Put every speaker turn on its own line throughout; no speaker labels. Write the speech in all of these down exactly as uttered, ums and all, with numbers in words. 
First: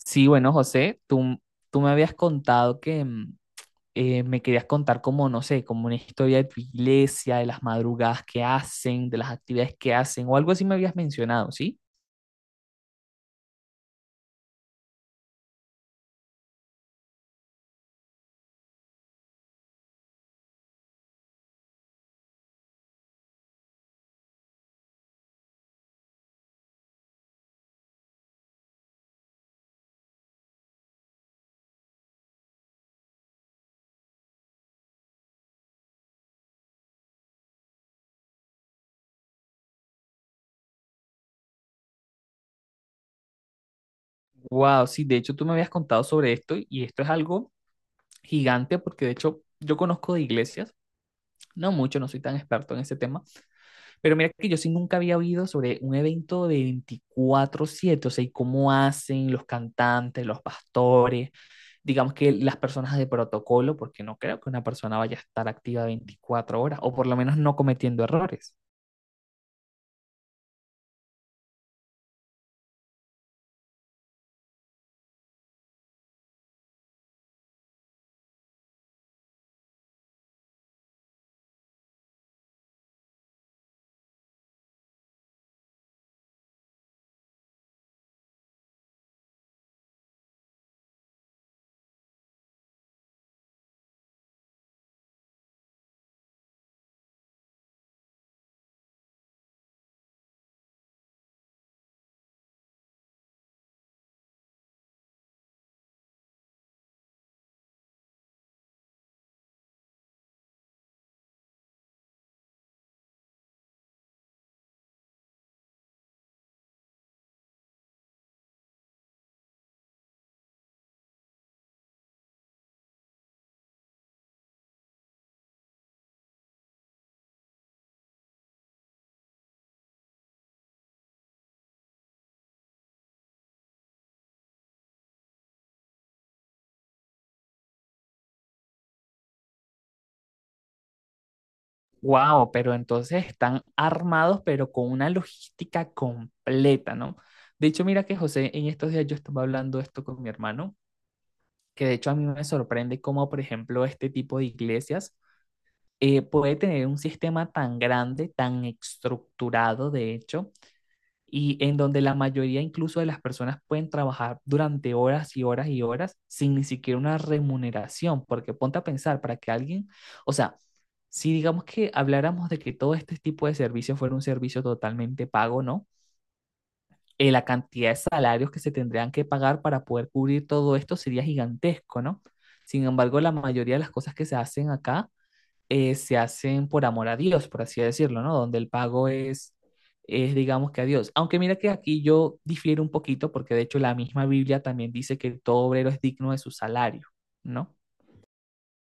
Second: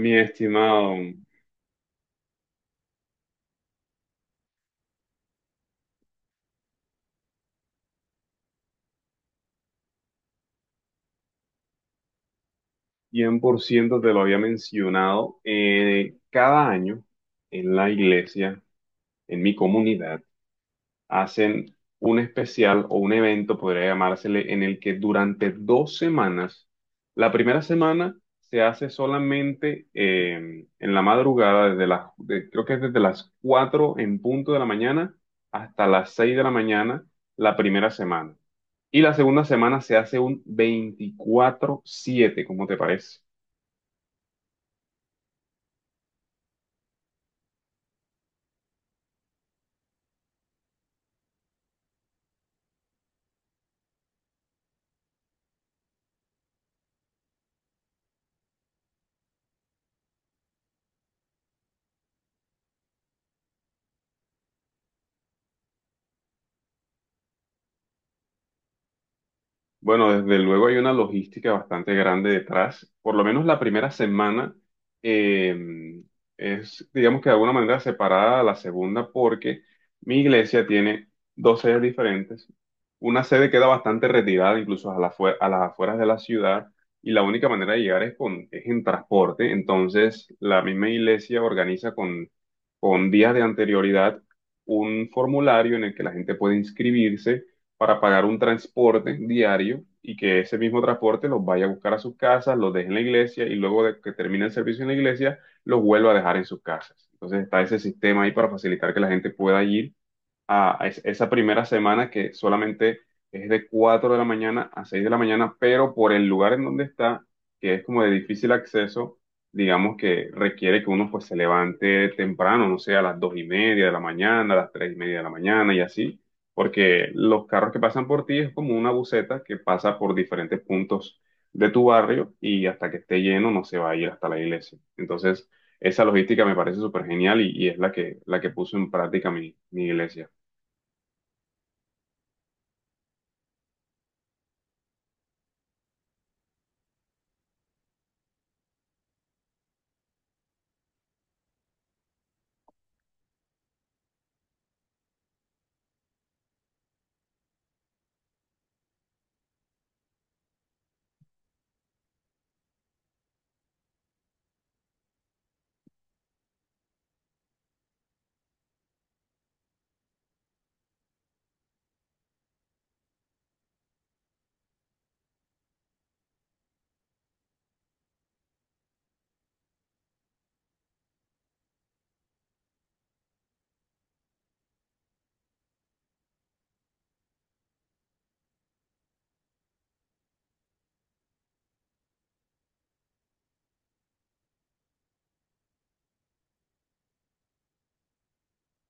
Mi
bueno,
estimado,
José, tú, tú me habías contado que mm, eh, me querías contar como, no sé, como una historia de tu iglesia, de las madrugadas que hacen, de las actividades que hacen, o algo así me habías mencionado, ¿sí?
cien por ciento te lo había mencionado. Eh, cada año en la iglesia, en mi comunidad, hacen un especial o un evento, podría llamársele, en el que durante dos semanas, la primera semana se hace solamente eh, en la madrugada, desde las, de- creo que es desde las cuatro en punto de la mañana hasta las seis de la mañana, la primera semana. Y la segunda semana se hace un veinticuatro siete, ¿cómo te parece?
Wow, sí, de hecho tú me habías contado sobre esto y esto es algo gigante porque de hecho yo conozco de iglesias, no mucho, no soy tan experto en ese tema, pero mira que yo sí nunca había oído sobre un evento de veinticuatro siete, o sea, y cómo hacen los cantantes, los pastores, digamos que las personas de protocolo, porque no creo que una persona vaya a estar activa veinticuatro horas, o por lo menos no cometiendo errores.
Bueno, desde luego hay una logística bastante grande detrás. Por lo menos la primera semana eh, es, digamos que de alguna manera separada a la segunda porque mi iglesia tiene dos sedes diferentes. Una sede queda bastante retirada, incluso a, la fue- a las afueras de la ciudad, y la única manera de llegar es, con, es en transporte. Entonces, la misma iglesia organiza con, con días de anterioridad un formulario en el que la gente puede inscribirse para pagar un transporte diario y que ese mismo transporte los vaya a buscar a sus casas, los deje en la iglesia y luego de que termine el servicio en la iglesia, los vuelva a dejar en sus casas. Entonces está ese sistema ahí para facilitar que la gente pueda ir a a es- esa primera semana que solamente es de cuatro de la mañana a seis de la mañana, pero por el lugar en donde está, que es como de difícil acceso, digamos que requiere que uno pues se levante temprano, no sé, a las dos y media de la mañana, a las tres y media de la mañana y así, porque los carros que pasan por ti es como una buseta que pasa por diferentes puntos de tu barrio y hasta que esté lleno no se va a ir hasta la iglesia. Entonces, esa logística me parece súper genial y, y es la que, la que puso en práctica mi, mi iglesia.
Wow, pero entonces están armados, pero con una logística completa, ¿no? De hecho, mira que José, en estos días yo estaba hablando esto con mi hermano, que de hecho a mí me sorprende cómo, por ejemplo, este tipo de iglesias eh, puede tener un sistema tan grande, tan estructurado, de hecho, y en donde la mayoría incluso de las personas pueden trabajar durante horas y horas y horas sin ni siquiera una remuneración, porque ponte a pensar para que alguien, o sea, si digamos que habláramos de que todo este tipo de servicio fuera un servicio totalmente pago, ¿no? Eh, la cantidad de salarios que se tendrían que pagar para poder cubrir todo esto sería gigantesco, ¿no? Sin embargo, la mayoría de las cosas que se hacen acá eh, se hacen por amor a Dios, por así decirlo, ¿no? Donde el pago es, es, digamos que a Dios. Aunque mira que aquí yo difiero un poquito, porque de hecho la misma Biblia también dice que todo obrero es digno de su salario, ¿no?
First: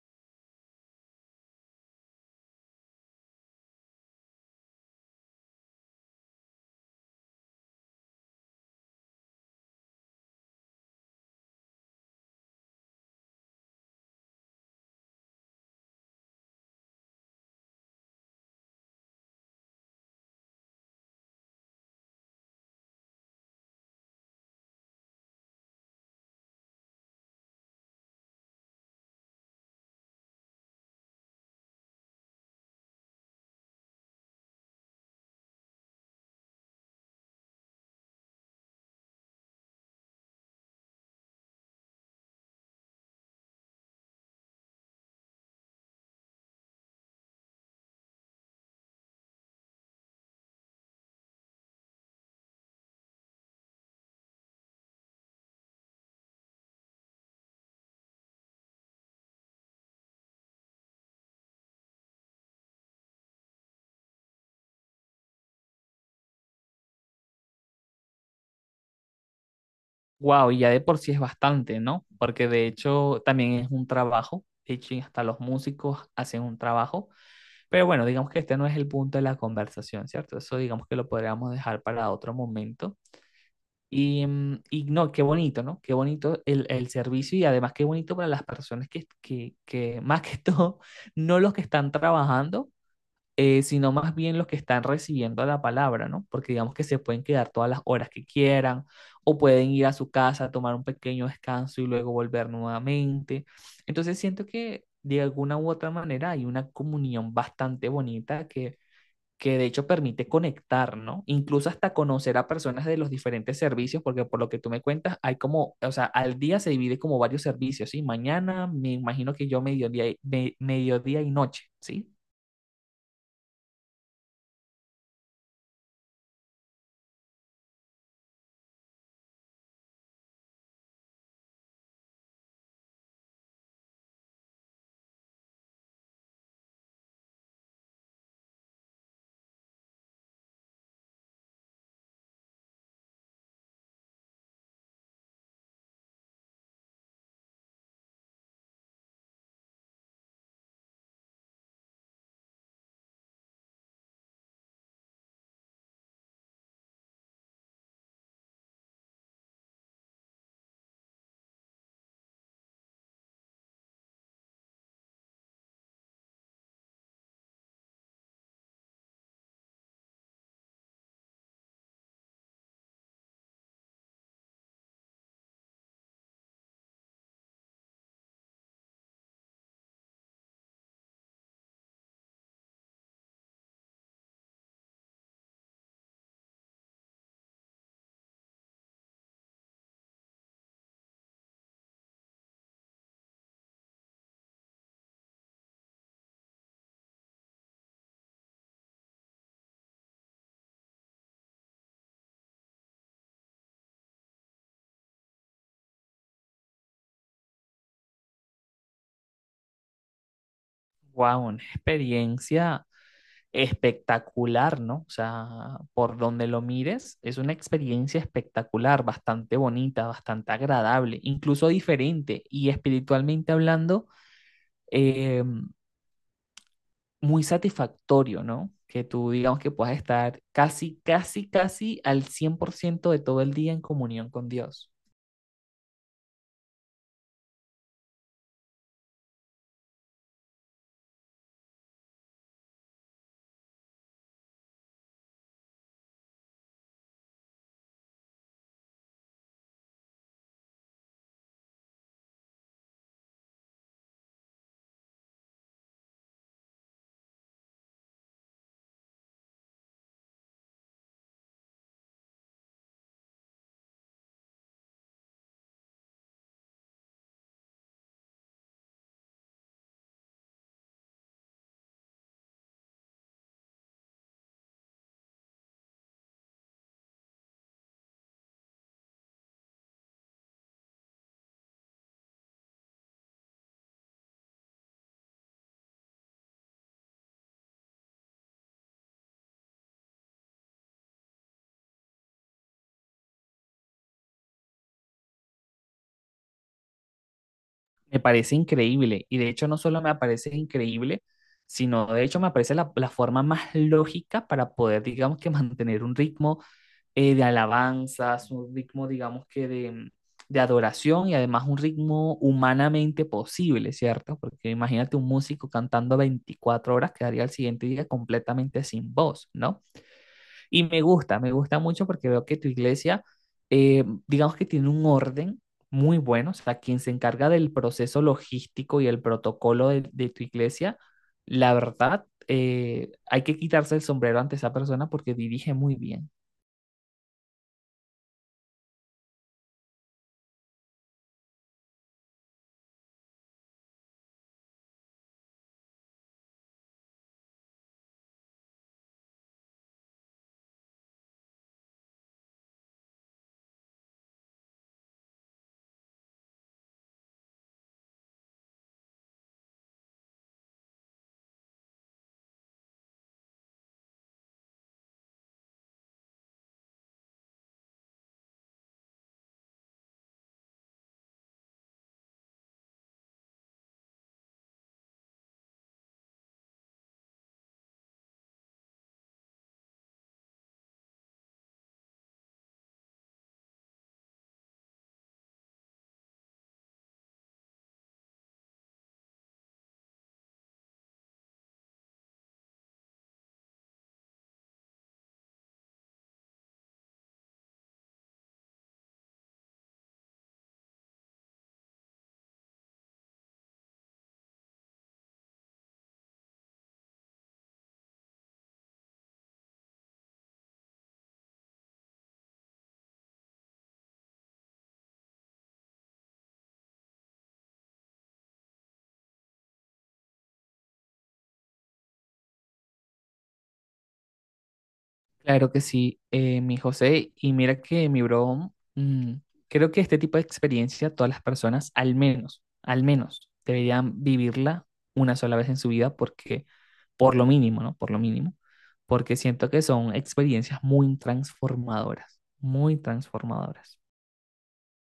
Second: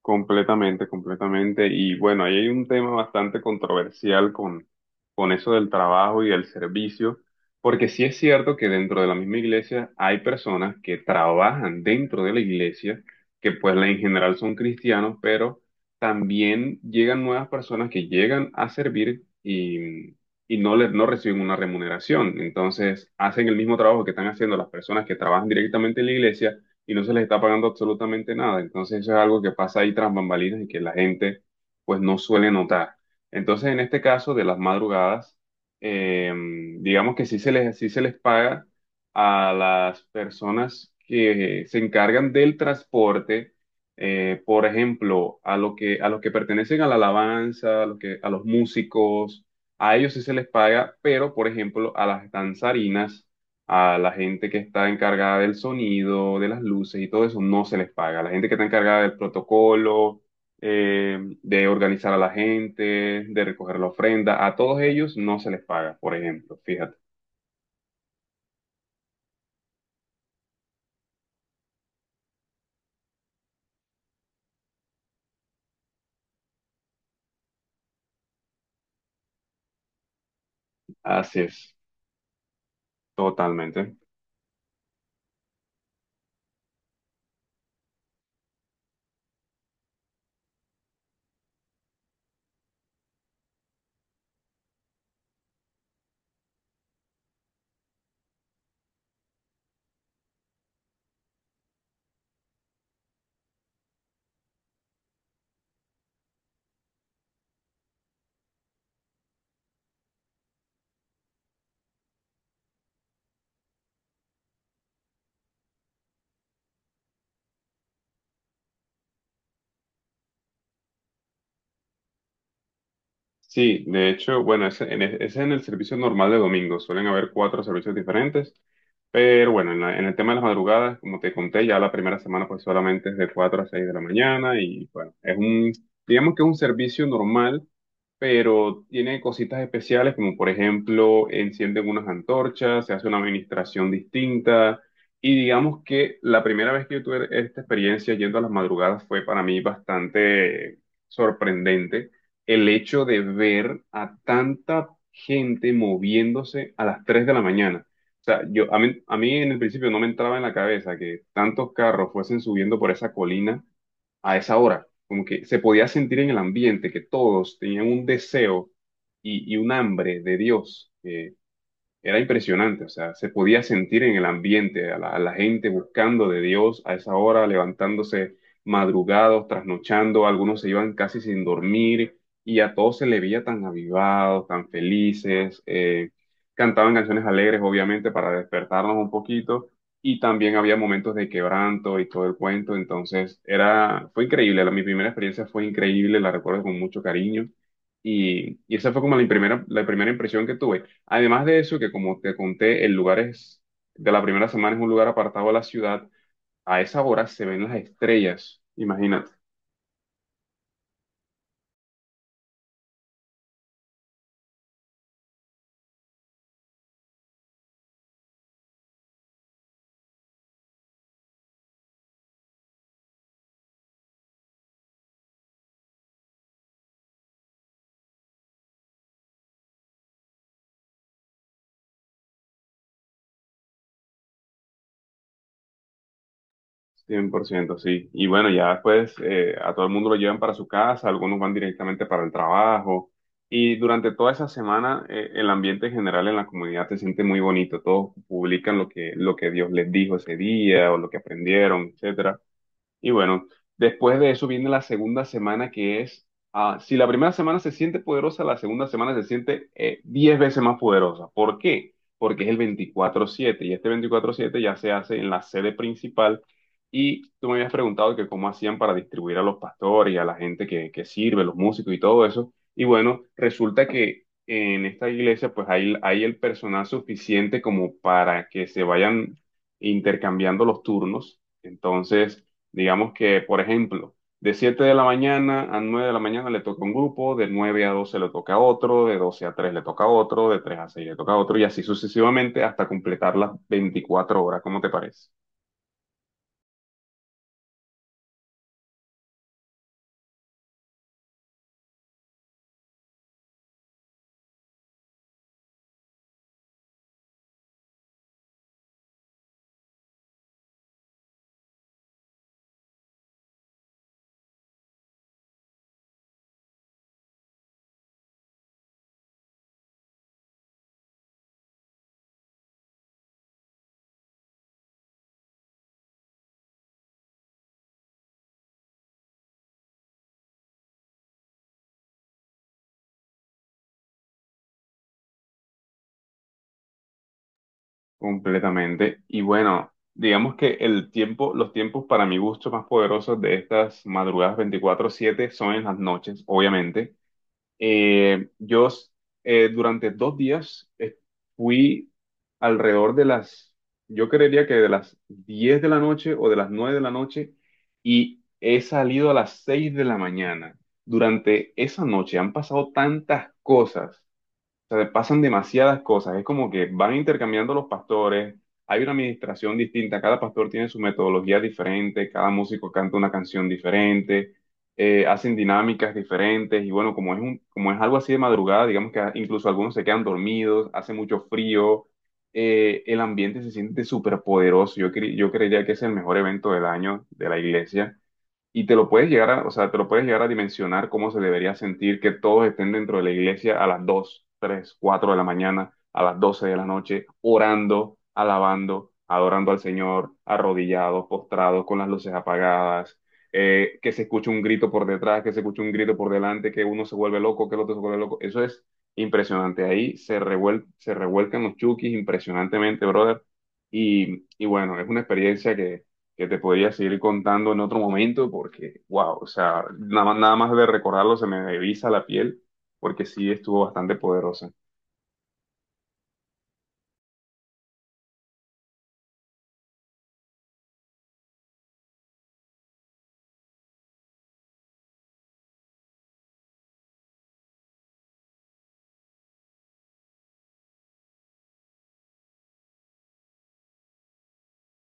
Completamente, completamente. Y bueno, ahí hay un tema bastante controversial con, con eso del trabajo y del servicio, porque sí es cierto que dentro de la misma iglesia hay personas que trabajan dentro de la iglesia, que pues en general son cristianos, pero también llegan nuevas personas que llegan a servir y, y no les, no reciben una remuneración. Entonces, hacen el mismo trabajo que están haciendo las personas que trabajan directamente en la iglesia y no se les está pagando absolutamente nada. Entonces eso es algo que pasa ahí tras bambalinas y que la gente pues no suele notar. Entonces en este caso de las madrugadas, eh, digamos que sí se les, sí se les paga a las personas que se encargan del transporte, eh, por ejemplo, a lo que, a los que pertenecen a la alabanza, a los que, a los músicos, a ellos sí se les paga, pero por ejemplo a las danzarinas a la gente que está encargada del sonido, de las luces y todo eso, no se les paga. La gente que está encargada del protocolo, eh, de organizar a la gente, de recoger la ofrenda, a todos ellos no se les paga, por ejemplo, fíjate.
Wow, y ya de por sí es bastante, ¿no? Porque de hecho también es un trabajo, de hecho hasta los músicos hacen un trabajo, pero bueno, digamos que este no es el punto de la conversación, ¿cierto? Eso digamos que lo
Así
podríamos
es,
dejar para otro momento.
totalmente.
Y, mm, y no, qué bonito, ¿no? Qué bonito el, el servicio y además qué bonito para las personas que, que, que más que todo, no los que están trabajando, eh, sino más bien los que están recibiendo la palabra, ¿no? Porque digamos que se pueden quedar todas las horas que quieran o pueden ir a su casa, tomar un pequeño descanso y luego volver nuevamente. Entonces siento que de alguna u otra manera hay una comunión bastante bonita que que de hecho permite conectar, ¿no? Incluso hasta conocer a personas de los diferentes servicios, porque por lo que tú me cuentas, hay como, o sea, al día se divide como varios servicios, ¿sí? Mañana, me imagino que yo mediodía, y- me- mediodía y noche, ¿sí?
Sí, de hecho, bueno, ese en el, ese en el servicio normal de domingo. Suelen haber cuatro servicios diferentes. Pero bueno, en, la- en el tema de las madrugadas, como te conté, ya la primera semana pues solamente es de cuatro a seis de la mañana y bueno, es un, digamos que es un servicio normal, pero tiene cositas especiales como por ejemplo encienden unas antorchas, se hace una administración distinta y digamos que la primera vez que yo tuve esta experiencia yendo a las madrugadas fue para mí bastante sorprendente el hecho de ver a tanta gente moviéndose a las tres de la mañana. O sea, yo, a mí, a mí en el principio no me entraba en la cabeza que tantos carros fuesen subiendo por esa colina a esa hora. Como que se podía sentir en el ambiente que todos tenían un deseo y, y un hambre de Dios que era impresionante. O sea, se podía sentir en el ambiente a la, a la gente buscando de Dios a esa hora, levantándose madrugados, trasnochando, algunos se iban casi sin dormir y a todos se le veía tan avivados, tan felices, eh, cantaban canciones alegres, obviamente, para despertarnos un poquito y también había momentos de quebranto y todo el cuento. Entonces era, fue increíble. La, mi primera experiencia fue increíble, la recuerdo con mucho cariño. Y, y esa fue como la primera, la primera impresión que tuve. Además de eso, que como te conté, el lugar es, de la primera semana es un lugar apartado de la ciudad. A esa hora se ven las estrellas, imagínate,
Wow, una experiencia espectacular, ¿no? O sea, por donde lo mires, es una experiencia espectacular, bastante bonita, bastante agradable, incluso diferente y espiritualmente hablando. eh, Muy satisfactorio, ¿no? Que tú digamos que puedas estar casi, casi, casi al cien por ciento de todo el día en comunión con Dios.
cien por ciento, sí. Y bueno, ya después eh, a todo el mundo lo llevan para su casa, algunos van directamente para el trabajo. Y durante toda esa semana, eh, el ambiente en general en la comunidad se siente muy bonito. Todos publican lo que, lo que Dios les dijo ese día o lo que aprendieron, etcétera. Y bueno, después de eso viene la segunda semana que es, ah, si la primera semana se siente poderosa, la segunda semana se siente eh, diez veces más poderosa. ¿Por qué? Porque es el veinticuatro siete y este veinticuatro siete ya se hace en la sede principal y tú me habías preguntado que cómo hacían para distribuir a los pastores y a la gente que, que sirve, los músicos y todo eso. Y bueno, resulta que en esta iglesia pues hay, hay el personal suficiente como para que se vayan intercambiando los turnos. Entonces... Digamos que, por ejemplo, de siete de la mañana a nueve de la mañana le toca un grupo, de nueve a doce le toca otro, de doce a tres le toca otro, de tres a seis le toca otro y así sucesivamente hasta completar las veinticuatro horas, ¿cómo te parece?
Me parece increíble y de hecho no solo me parece increíble, sino de hecho me parece la, la forma más lógica para poder, digamos que mantener un ritmo eh, de alabanzas, un ritmo, digamos que de, de adoración y además un ritmo humanamente posible, ¿cierto? Porque imagínate un músico cantando veinticuatro horas, quedaría el siguiente día completamente sin voz, ¿no? Y me gusta, me gusta mucho porque veo que tu iglesia, eh, digamos que tiene un orden muy bueno, o sea, quien se encarga del proceso logístico y el protocolo de, de tu iglesia, la verdad, eh, hay que quitarse el sombrero ante esa persona porque dirige muy bien.
Completamente. Y bueno, digamos que el tiempo, los tiempos para mi gusto más poderosos de estas madrugadas veinticuatro siete son en las noches, obviamente. Eh, yo eh, durante dos días eh, fui alrededor de las, yo creería que de las diez de la noche o de las nueve de la noche y he salido a las seis de la mañana. Durante esa noche han pasado tantas cosas sea, pasan demasiadas cosas. Es como que van intercambiando los pastores, hay una administración distinta, cada pastor tiene su metodología diferente, cada músico canta una canción diferente, eh, hacen dinámicas diferentes y bueno, como es un, como es algo así de madrugada, digamos que a- incluso algunos se quedan dormidos, hace mucho frío, eh, el ambiente se siente súper poderoso. Yo, cre- yo creería que es el mejor evento del año de la iglesia y te lo puedes llegar a, o sea, te lo puedes llegar a dimensionar cómo se debería sentir que todos estén dentro de la iglesia a las dos tres cuatro de la mañana, a las doce de la noche, orando, alabando, adorando al Señor, arrodillados, postrados, con las luces apagadas, eh, que se escuche un grito por detrás, que se escuche un grito por delante, que uno se vuelve loco, que el otro se vuelve loco. Eso es impresionante. Ahí se revuel- se revuelcan los chukis impresionantemente, brother. Y, y bueno, es una experiencia que te podría seguir contando en otro momento porque, wow, o sea, nada, nada más de recordarlo se me eriza la piel porque sí estuvo bastante poderosa.
Claro que sí, eh, mi José. Y mira que mi bro, mm, creo que este tipo de experiencia todas las personas, al menos, al menos, deberían vivirla una sola vez en su vida porque, por lo mínimo, ¿no? Por lo mínimo, porque siento que son experiencias muy transformadoras, muy transformadoras.